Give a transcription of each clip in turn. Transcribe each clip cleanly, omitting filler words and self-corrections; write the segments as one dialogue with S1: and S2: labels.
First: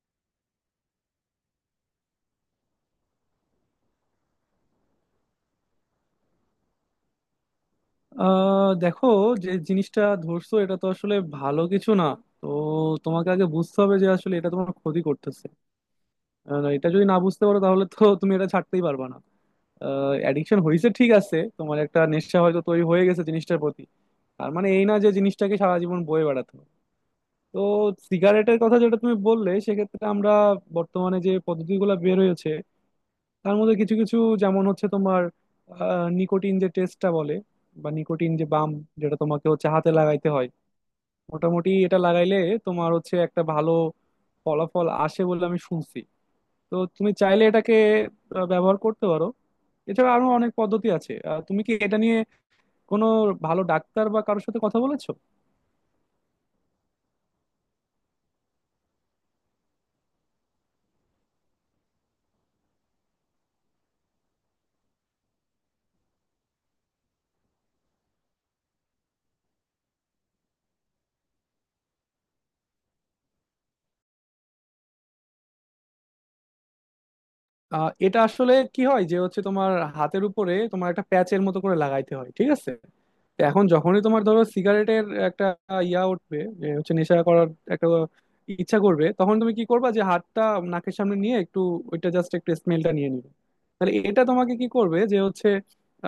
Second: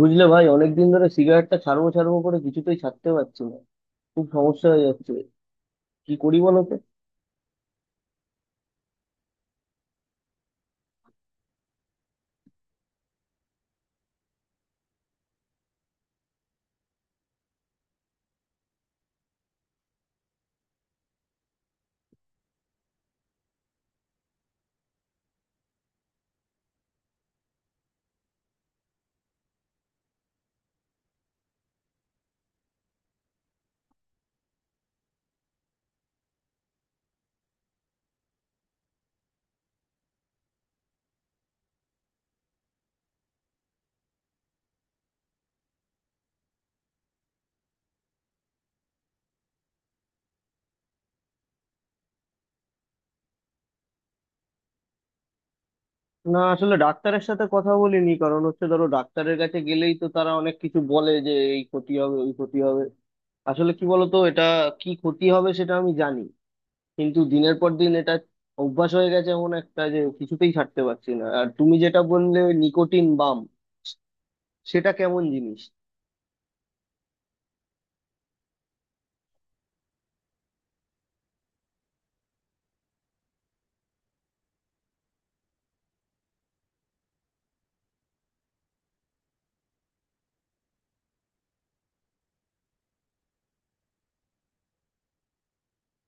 S1: বুঝলে ভাই, অনেকদিন ধরে সিগারেটটা ছাড়বো ছাড়বো করে কিছুতেই ছাড়তে পারছি না। খুব সমস্যা হয়ে যাচ্ছে। কি করি বলো তো?
S2: দেখো, যে জিনিসটা ধরছো এটা তো আসলে ভালো কিছু না। তো তোমাকে আগে বুঝতে হবে যে আসলে এটা তোমার ক্ষতি করতেছে। এটা যদি না বুঝতে পারো তাহলে তো তুমি এটা ছাড়তেই পারবে না। অ্যাডিকশন হয়েছে, ঠিক আছে, তোমার একটা নেশা হয়তো তৈরি হয়ে গেছে জিনিসটার প্রতি। তার মানে এই না যে জিনিসটাকে সারা জীবন বয়ে বেড়াতে হবে। তো সিগারেটের কথা যেটা তুমি বললে সেক্ষেত্রে আমরা বর্তমানে যে পদ্ধতিগুলো বের হয়েছে তার মধ্যে কিছু কিছু, যেমন হচ্ছে তোমার নিকোটিন যে টেস্টটা বলে বা নিকোটিন যে বাম, যেটা তোমাকে হচ্ছে হাতে লাগাইতে হয়। মোটামুটি এটা লাগাইলে তোমার হচ্ছে একটা ভালো ফলাফল আসে বলে আমি শুনছি। তো তুমি চাইলে এটাকে ব্যবহার করতে পারো। এছাড়া আরো অনেক পদ্ধতি আছে। তুমি কি এটা নিয়ে কোনো ভালো ডাক্তার বা কারোর সাথে কথা বলেছো?
S1: না, আসলে ডাক্তারের সাথে কথা বলিনি, কারণ হচ্ছে ধরো ডাক্তারের কাছে গেলেই তো তারা অনেক কিছু বলে যে এই ক্ষতি হবে, ওই ক্ষতি হবে। আসলে কি বলতো, এটা কি ক্ষতি হবে সেটা আমি জানি, কিন্তু দিনের পর দিন এটা অভ্যাস হয়ে গেছে এমন একটা, যে কিছুতেই ছাড়তে পারছি না। আর তুমি যেটা বললে নিকোটিন বাম, সেটা কেমন জিনিস?
S2: এটা আসলে কি হয় যে হচ্ছে তোমার হাতের উপরে তোমার একটা প্যাচের মতো করে লাগাইতে হয়, ঠিক আছে? তো এখন যখনই তোমার ধরো সিগারেটের একটা ইয়া উঠবে, যে হচ্ছে নেশা করার একটা ইচ্ছা করবে, তখন তুমি কি করবা যে হাতটা নাকের সামনে নিয়ে একটু ওইটা জাস্ট একটু স্মেলটা নিয়ে নিবে। তাহলে এটা তোমাকে কি করবে যে হচ্ছে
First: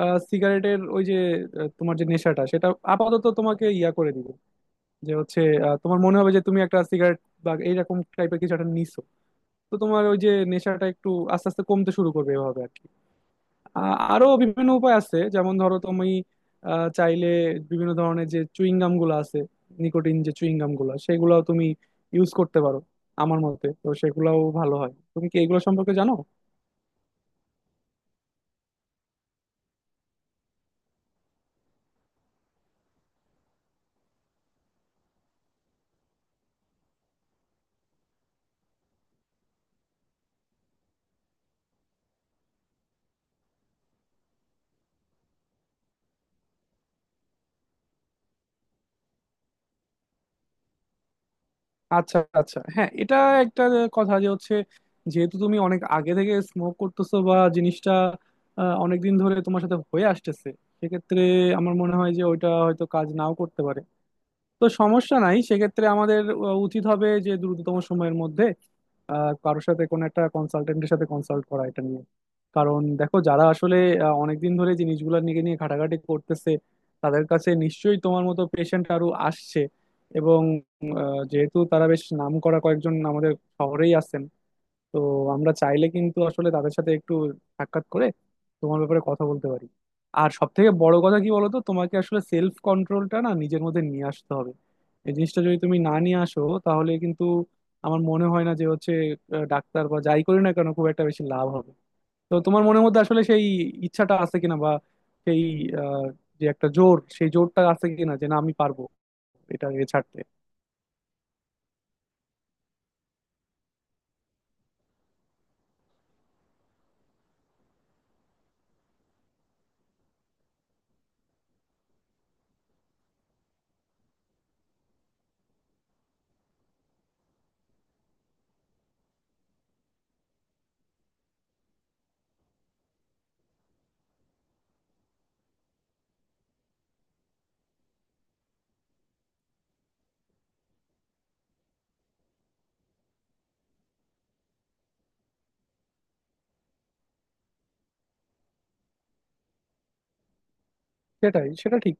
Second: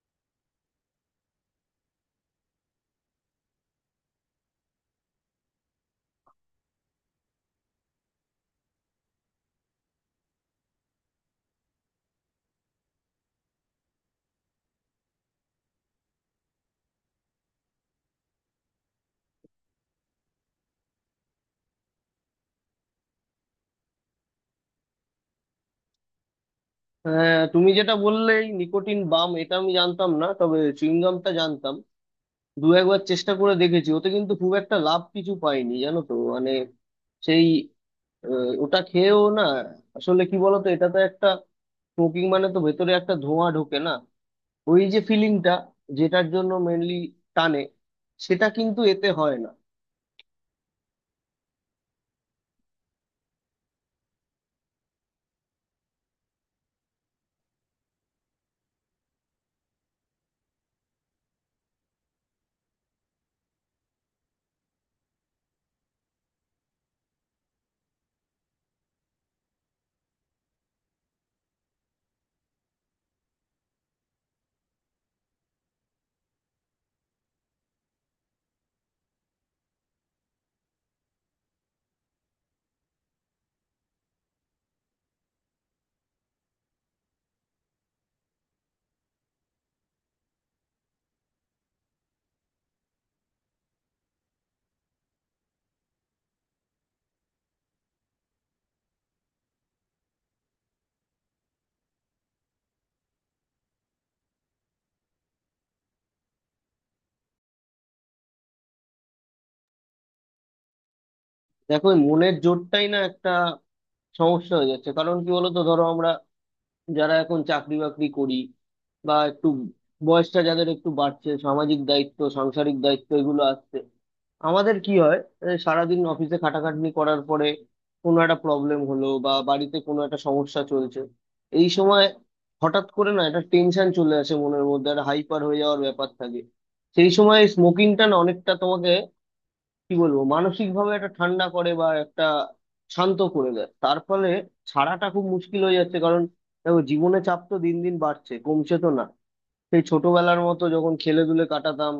S2: সিগারেটের ওই যে তোমার যে নেশাটা, সেটা আপাতত তোমাকে ইয়া করে দিবে। যে হচ্ছে তোমার মনে হবে যে তুমি একটা সিগারেট বা এইরকম টাইপের কিছু একটা নিছো। তো তোমার ওই যে নেশাটা একটু আস্তে আস্তে কমতে শুরু করবে, এভাবে আর কি। আরো বিভিন্ন উপায় আছে, যেমন ধরো তুমি চাইলে বিভিন্ন ধরনের যে চুইং গাম গুলো আছে, নিকোটিন যে চুইং গাম গুলো, সেগুলাও তুমি ইউজ করতে পারো। আমার মতে তো সেগুলাও ভালো হয়। তুমি কি এগুলো সম্পর্কে জানো?
S1: হ্যাঁ, তুমি যেটা বললে এই নিকোটিন বাম, এটা আমি জানতাম না, তবে চুইংগামটা জানতাম। দু একবার চেষ্টা করে দেখেছি, ওতে কিন্তু খুব একটা লাভ কিছু পাইনি, জানো তো মানে সেই ওটা খেয়েও না। আসলে কি বলতো, এটা তো একটা স্মোকিং মানে তো ভেতরে একটা ধোঁয়া ঢোকে না? ওই যে ফিলিংটা, যেটার জন্য মেনলি টানে, সেটা কিন্তু এতে হয় না।
S2: আচ্ছা, আচ্ছা, হ্যাঁ, এটা একটা কথা যে হচ্ছে, যেহেতু তুমি অনেক আগে থেকে স্মোক করতেছো বা জিনিসটা অনেক দিন ধরে তোমার সাথে হয়ে আসতেছে, সেক্ষেত্রে আমার মনে হয় যে ওইটা হয়তো কাজ নাও করতে পারে। তো সমস্যা নাই, সেক্ষেত্রে আমাদের উচিত হবে যে দ্রুততম সময়ের মধ্যে কারোর সাথে, কোনো একটা কনসালটেন্টের সাথে কনসাল্ট করা এটা নিয়ে। কারণ দেখো, যারা আসলে অনেকদিন ধরে জিনিসগুলো নিয়ে নিয়ে ঘাটাঘাটি করতেছে, তাদের কাছে নিশ্চয়ই তোমার মতো পেশেন্ট আরো আসছে। এবং যেহেতু তারা বেশ নাম করা কয়েকজন আমাদের শহরেই আছেন, তো আমরা চাইলে কিন্তু আসলে তাদের সাথে একটু সাক্ষাৎ করে তোমার ব্যাপারে কথা বলতে পারি। আর সব থেকে বড় কথা কি বলতো, তোমাকে আসলে সেলফ কন্ট্রোলটা না নিজের মধ্যে নিয়ে আসতে হবে। এই জিনিসটা যদি তুমি না নিয়ে আসো তাহলে কিন্তু আমার মনে হয় না যে হচ্ছে ডাক্তার বা যাই করি না কেন খুব একটা বেশি লাভ হবে। তো তোমার মনের মধ্যে আসলে সেই ইচ্ছাটা আছে কিনা, বা সেই আহ, যে একটা জোর, সেই জোরটা আছে কিনা যে না, আমি পারবো এটা এ ছাড়তে।
S1: দেখো, এই মনের জোরটাই না একটা সমস্যা হয়ে যাচ্ছে। কারণ কি বলতো, ধরো আমরা যারা এখন চাকরি বাকরি করি, বা একটু বয়সটা যাদের একটু বাড়ছে, সামাজিক দায়িত্ব, সাংসারিক দায়িত্ব এগুলো আসছে, আমাদের কি হয়, এই সারাদিন অফিসে খাটাখাটনি করার পরে কোনো একটা প্রবলেম হলো বা বাড়িতে কোনো একটা সমস্যা চলছে, এই সময় হঠাৎ করে না একটা টেনশন চলে আসে মনের মধ্যে, একটা হাইপার হয়ে যাওয়ার ব্যাপার থাকে। সেই সময় স্মোকিংটা না অনেকটা তোমাকে কি বলবো, মানসিক ভাবে একটা ঠান্ডা করে বা একটা শান্ত করে দেয়, তার ফলে ছাড়াটা খুব মুশকিল হয়ে যাচ্ছে। কারণ দেখো, জীবনে চাপ তো দিন দিন বাড়ছে, কমছে তো না। সেই ছোটবেলার মতো যখন খেলে দুলে
S2: সেটাই সেটা
S1: কাটাতাম,
S2: ঠিক।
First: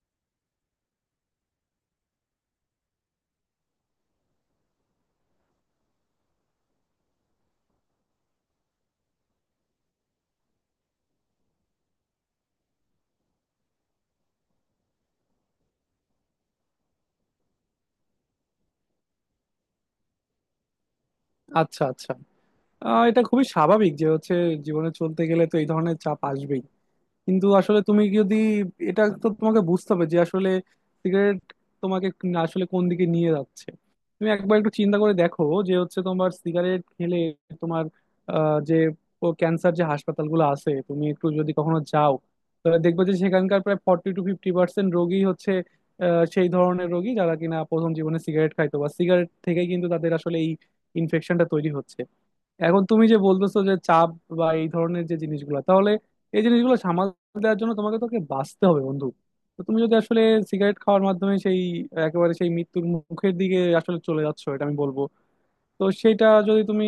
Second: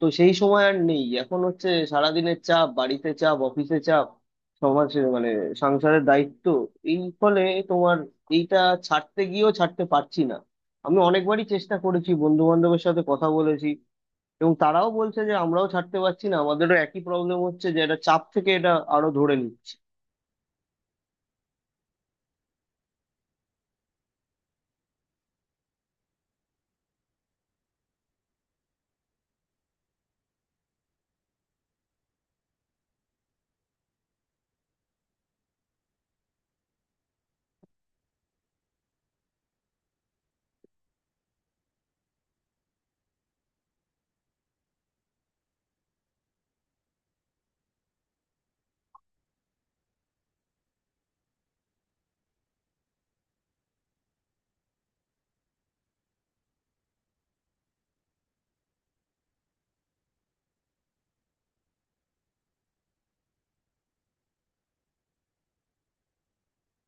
S1: তো সেই সময় আর নেই। এখন হচ্ছে সারাদিনের চাপ, বাড়িতে চাপ, অফিসে চাপ, সমাজে মানে সংসারের দায়িত্ব, এই ফলে তোমার এইটা ছাড়তে গিয়েও ছাড়তে পারছি না। আমি অনেকবারই চেষ্টা করেছি, বন্ধু বান্ধবের সাথে কথা বলেছি, এবং তারাও বলছে যে আমরাও ছাড়তে পারছি না, আমাদেরও একই প্রবলেম হচ্ছে, যে এটা চাপ থেকে এটা আরো ধরে নিচ্ছে।
S2: আচ্ছা, আচ্ছা, এটা খুবই স্বাভাবিক যে হচ্ছে জীবনে চলতে গেলে তো এই ধরনের চাপ আসবেই। কিন্তু আসলে তুমি যদি এটা, তো তোমাকে বুঝতে হবে যে আসলে সিগারেট তোমাকে আসলে কোন দিকে নিয়ে যাচ্ছে। তুমি একবার একটু চিন্তা করে দেখো যে হচ্ছে তোমার সিগারেট খেলে তোমার যে ক্যান্সার, যে হাসপাতালগুলো আছে তুমি একটু যদি কখনো যাও, তাহলে দেখবে যে সেখানকার প্রায় 40-50% রোগী হচ্ছে সেই ধরনের রোগী যারা কিনা প্রথম জীবনে সিগারেট খাইতো, বা সিগারেট থেকেই কিন্তু তাদের আসলে এই ইনফেকশনটা তৈরি হচ্ছে। এখন তুমি যে বলতেছো যে চাপ বা এই ধরনের যে জিনিসগুলো, তাহলে এই জিনিসগুলো সামাল দেওয়ার জন্য তোমাকে তোকে বাঁচতে হবে বন্ধু। তো তুমি যদি আসলে সিগারেট খাওয়ার মাধ্যমে সেই একেবারে সেই মৃত্যুর মুখের দিকে আসলে চলে যাচ্ছ, এটা আমি বলবো। তো সেটা যদি তুমি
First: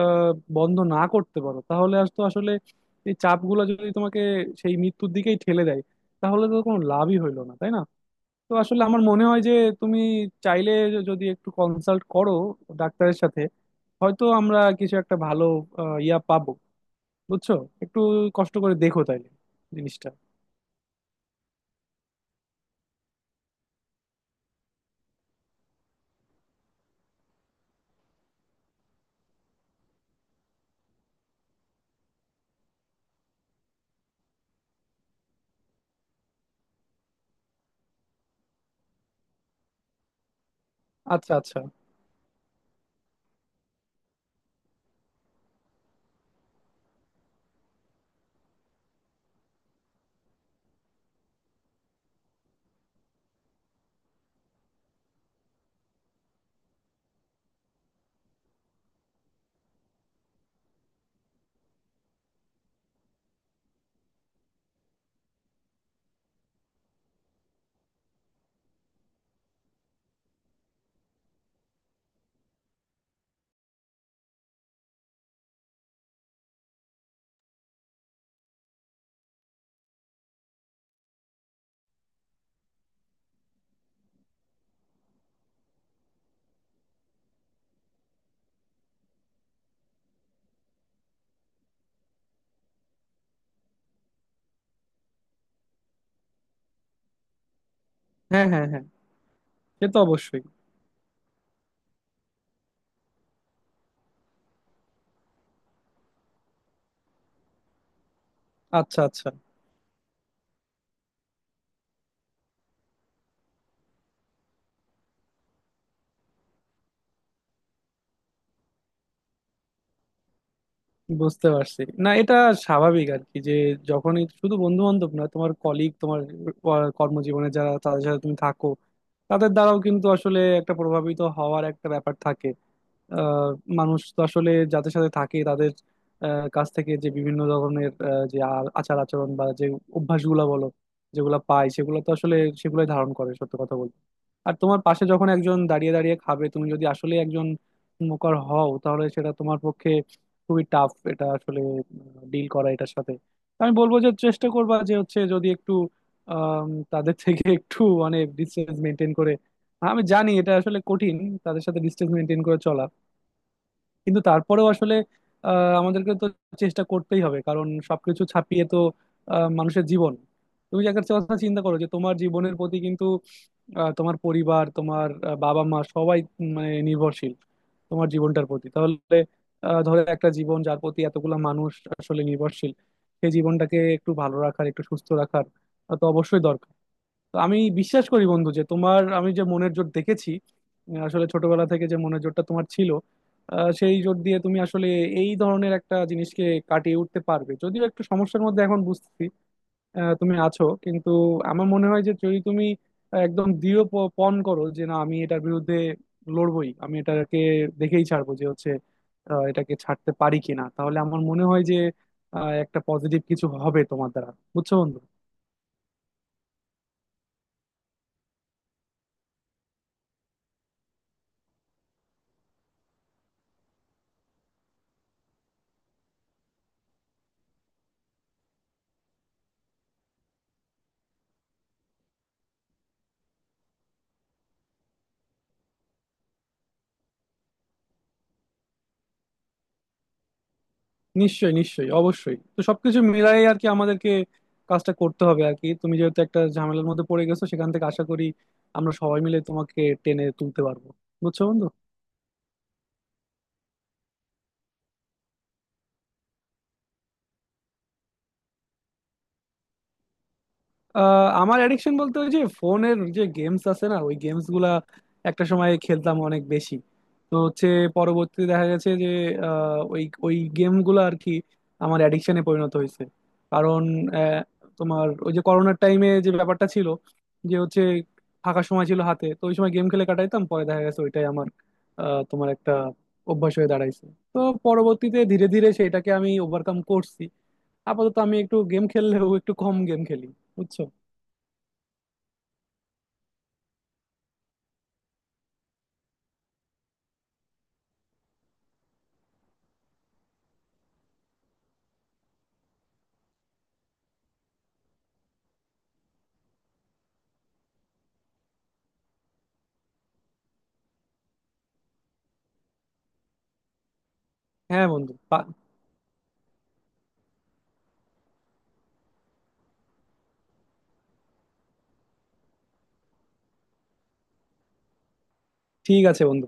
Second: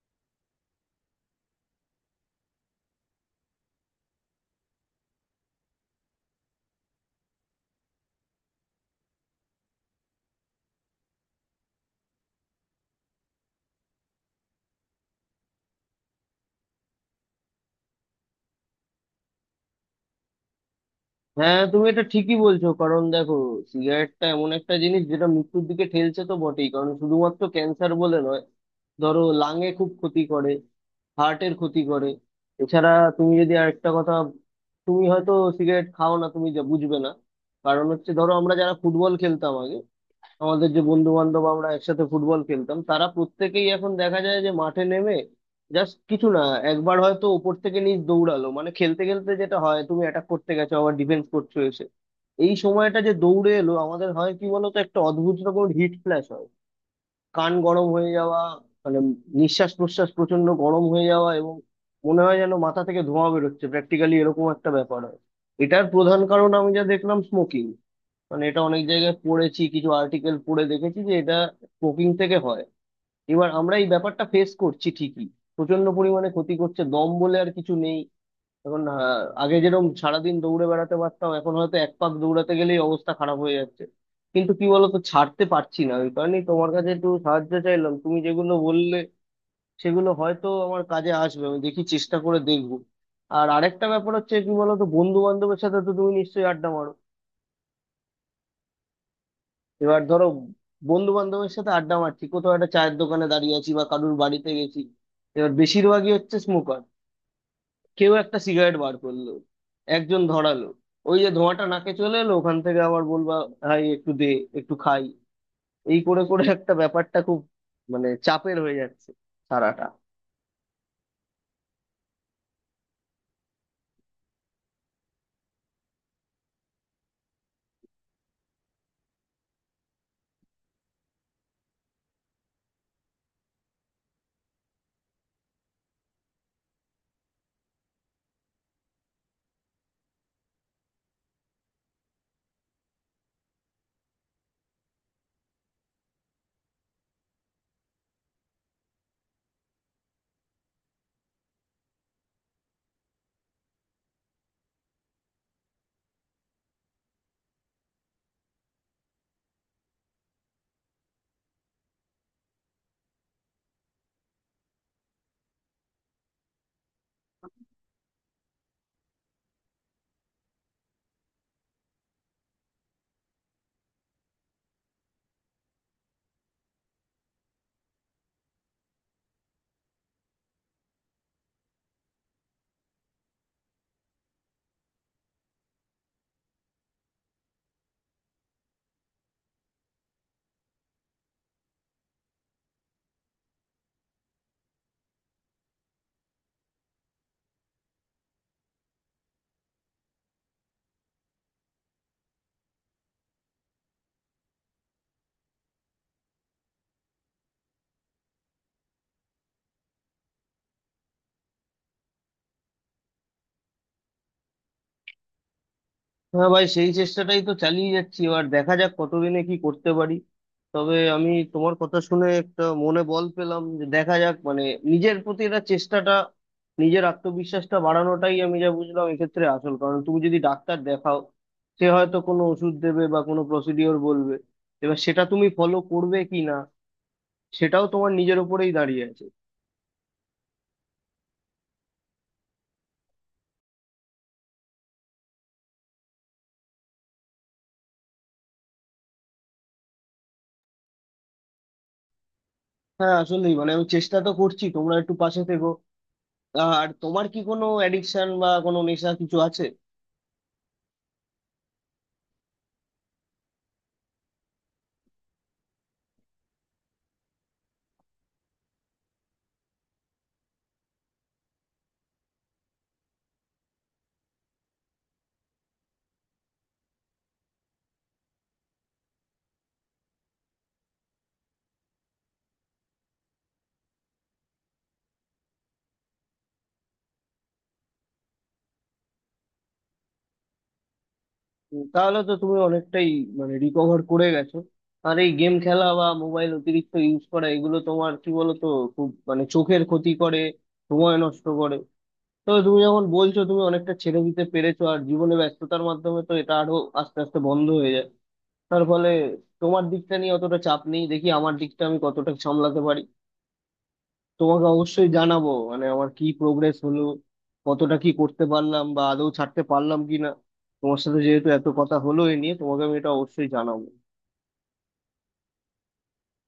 S2: আহ বন্ধ না করতে পারো, তাহলে আজ তো আসলে এই চাপগুলো যদি তোমাকে সেই মৃত্যুর দিকেই ঠেলে দেয়, তাহলে তো কোনো লাভই হইলো না, তাই না? তো আসলে আমার মনে হয় যে তুমি চাইলে, যদি একটু কনসাল্ট করো ডাক্তারের সাথে, হয়তো আমরা কিছু একটা ভালো ইয়া পাবো। বুঝছো? একটু কষ্ট করে দেখো তাইলে জিনিসটা।
S1: হ্যাঁ, তুমি এটা ঠিকই বলছো। কারণ দেখো, সিগারেটটা এমন একটা জিনিস যেটা মৃত্যুর দিকে ঠেলছে তো বটেই, কারণ শুধুমাত্র ক্যান্সার বলে নয়, ধরো লাঙে খুব ক্ষতি করে, হার্টের ক্ষতি করে। এছাড়া তুমি যদি আরেকটা কথা, তুমি হয়তো সিগারেট খাও না, তুমি যা বুঝবে না। কারণ হচ্ছে ধরো আমরা যারা ফুটবল খেলতাম আগে, আমাদের যে বন্ধু
S2: আচ্ছা,
S1: বান্ধব
S2: আচ্ছা।
S1: আমরা একসাথে ফুটবল খেলতাম, তারা প্রত্যেকেই এখন দেখা যায় যে মাঠে নেমে জাস্ট কিছু না, একবার হয়তো ওপর থেকে নিচ দৌড়ালো, মানে খেলতে খেলতে যেটা হয় তুমি অ্যাটাক করতে গেছো, আবার ডিফেন্স করছো এসে, এই সময়টা যে দৌড়ে এলো, আমাদের হয় কি বলতো একটা অদ্ভুত রকম হিট ফ্ল্যাশ হয়, কান গরম হয়ে যাওয়া, মানে নিঃশ্বাস প্রশ্বাস প্রচন্ড গরম হয়ে যাওয়া, এবং মনে হয় যেন মাথা থেকে ধোঁয়া বেরোচ্ছে প্র্যাকটিক্যালি, এরকম একটা ব্যাপার হয়। এটার প্রধান কারণ আমি যা দেখলাম স্মোকিং, মানে এটা অনেক জায়গায় পড়েছি, কিছু আর্টিকেল পড়ে দেখেছি যে এটা স্মোকিং থেকে হয়। এবার আমরা এই ব্যাপারটা ফেস করছি ঠিকই, প্রচন্ড পরিমাণে ক্ষতি করছে, দম বলে আর কিছু নেই। এখন আগে যেরকম সারাদিন দৌড়ে বেড়াতে পারতাম, এখন হয়তো এক পাক দৌড়াতে গেলেই অবস্থা খারাপ হয়ে যাচ্ছে। কিন্তু কি বলতো, ছাড়তে পারছি না, ওই কারণেই তোমার কাছে একটু সাহায্য চাইলাম। তুমি যেগুলো বললে সেগুলো হয়তো আমার কাজে আসবে, আমি দেখি চেষ্টা করে দেখবো। আর আরেকটা ব্যাপার হচ্ছে কি বলতো, বন্ধু বান্ধবের সাথে তো তুমি নিশ্চয়ই আড্ডা মারো।
S2: হ্যাঁ, হ্যাঁ, হ্যাঁ, সে তো
S1: এবার ধরো,
S2: অবশ্যই।
S1: বন্ধু বান্ধবের সাথে আড্ডা মারছি, কোথাও একটা চায়ের দোকানে দাঁড়িয়ে আছি বা কারুর বাড়িতে গেছি, এবার বেশিরভাগই হচ্ছে স্মোকার, কেউ একটা সিগারেট বার
S2: আচ্ছা, আচ্ছা।
S1: করলো, একজন ধরালো, ওই যে ধোঁয়াটা নাকে চলে এলো, ওখান থেকে আবার বলবা ভাই একটু দে, একটু খাই। এই করে করে একটা ব্যাপারটা খুব মানে চাপের হয়ে যাচ্ছে সারাটা।
S2: বুঝতে পারছি, না এটা স্বাভাবিক আর কি। যে যখনই, শুধু বন্ধু বান্ধব না, তোমার কলিগ, তোমার কর্মজীবনে যারা, তাদের সাথে তুমি থাকো, তাদের দ্বারাও কিন্তু আসলে একটা প্রভাবিত হওয়ার একটা ব্যাপার থাকে। আহ, মানুষ তো আসলে যাদের সাথে থাকে তাদের কাছ থেকে যে বিভিন্ন ধরনের যে আচার আচরণ বা যে অভ্যাসগুলা বলো, যেগুলা পায়, সেগুলো তো আসলে সেগুলাই ধারণ করে, সত্য কথা বলতে। আর তোমার পাশে যখন একজন দাঁড়িয়ে দাঁড়িয়ে খাবে, তুমি যদি আসলে একজন স্মোকার হও, তাহলে সেটা তোমার পক্ষে খুবই টাফ, এটা আসলে ডিল করা এটার সাথে। তো আমি বলবো যে চেষ্টা করবা, যে হচ্ছে যদি একটু আম, তাদের থেকে একটু মানে ডিস্টেন্স মেনটেন করে, আমি জানি এটা আসলে কঠিন, তাদের সাথে ডিস্টেন্স মেনটেন করে চলা। কিন্তু তারপরেও আসলে আমাদেরকে তো চেষ্টা করতেই হবে, কারণ সবকিছু ছাপিয়ে তো মানুষের জীবন। তুমি যে একটা কথা চিন্তা করো যে তোমার জীবনের প্রতি কিন্তু তোমার পরিবার, তোমার বাবা মা সবাই মানে নির্ভরশীল তোমার জীবনটার প্রতি। তাহলে ধরো একটা জীবন যার প্রতি এতগুলা মানুষ আসলে নির্ভরশীল, সেই জীবনটাকে একটু ভালো রাখার, একটু সুস্থ রাখার তো অবশ্যই দরকার। তো আমি বিশ্বাস করি বন্ধু যে তোমার, আমি যে মনের জোর দেখেছি আসলে ছোটবেলা থেকে যে মনের জোরটা তোমার ছিল, সেই জোর দিয়ে তুমি আসলে এই ধরনের একটা জিনিসকে কাটিয়ে উঠতে পারবে। যদিও একটু সমস্যার মধ্যে এখন বুঝতেছি তুমি আছো, কিন্তু আমার মনে হয় যে যদি তুমি একদম দৃঢ় পণ করো যে না, আমি এটার বিরুদ্ধে লড়বই, আমি এটাকে দেখেই ছাড়বো, যে হচ্ছে এটাকে ছাড়তে পারি কিনা, তাহলে আমার মনে হয় যে একটা পজিটিভ কিছু হবে তোমার দ্বারা। বুঝছো বন্ধু?
S1: হ্যাঁ ভাই, সেই চেষ্টাটাই তো চালিয়ে যাচ্ছি, এবার দেখা যাক কতদিনে কি করতে পারি। তবে আমি তোমার কথা শুনে একটা মনে বল পেলাম, যে দেখা যাক মানে নিজের প্রতি এটা চেষ্টাটা, নিজের আত্মবিশ্বাসটা বাড়ানোটাই আমি যা বুঝলাম এক্ষেত্রে আসল কারণ। তুমি যদি ডাক্তার দেখাও, সে হয়তো কোনো ওষুধ দেবে বা কোনো প্রসিডিওর বলবে, এবার সেটা তুমি ফলো করবে কি না, সেটাও তোমার নিজের উপরেই দাঁড়িয়ে আছে।
S2: নিশ্চয়ই, নিশ্চয়ই, অবশ্যই, তো সবকিছু মিলাই আর কি আমাদেরকে কাজটা করতে হবে আর কি। তুমি যেহেতু একটা ঝামেলার মধ্যে পড়ে গেছো, সেখান থেকে আশা করি আমরা সবাই মিলে তোমাকে টেনে তুলতে পারবো। বুঝছো বন্ধু?
S1: হ্যাঁ, আসলেই মানে আমি চেষ্টা তো করছি, তোমরা একটু পাশে থেকো। আর তোমার কি কোনো অ্যাডিকশন বা কোনো নেশা কিছু আছে?
S2: আমার অ্যাডিকশন বলতে ওই যে ফোনের যে গেমস আছে না, ওই গেমস গুলা একটা সময় খেলতাম অনেক বেশি। তো হচ্ছে পরবর্তীতে দেখা গেছে যে ওই ওই গেম গুলো আর কি আমার অ্যাডিকশনে পরিণত হয়েছে। কারণ আহ, তোমার ওই যে করোনার টাইমে যে ব্যাপারটা ছিল, যে হচ্ছে ফাঁকা সময় ছিল হাতে, তো ওই সময় গেম খেলে কাটাইতাম। পরে দেখা গেছে ওইটাই আমার তোমার একটা অভ্যাস হয়ে দাঁড়াইছে। তো পরবর্তীতে ধীরে ধীরে সেটাকে আমি ওভারকাম করছি। আপাতত আমি একটু গেম খেললেও একটু কম গেম খেলি। বুঝছো?
S1: তাহলে তো তুমি অনেকটাই মানে রিকভার করে গেছো। আর এই গেম খেলা বা মোবাইল অতিরিক্ত ইউজ করা এগুলো তোমার কি বলতো খুব মানে চোখের ক্ষতি করে, সময় নষ্ট করে। তো তুমি যখন বলছো তুমি অনেকটা ছেড়ে দিতে পেরেছো, আর জীবনে ব্যস্ততার মাধ্যমে তো এটা আরো আস্তে আস্তে বন্ধ হয়ে যায়, তার ফলে তোমার দিকটা নিয়ে অতটা চাপ নেই। দেখি আমার দিকটা আমি কতটা সামলাতে পারি। তোমাকে
S2: হ্যাঁ
S1: অবশ্যই
S2: বন্ধু
S1: জানাবো মানে আমার কি প্রোগ্রেস হলো, কতটা কি করতে পারলাম বা আদৌ ছাড়তে পারলাম কিনা। তোমার সাথে যেহেতু এত কথা হলো এ নিয়ে, তোমাকে আমি এটা অবশ্যই জানাবো।
S2: ঠিক আছে বন্ধু।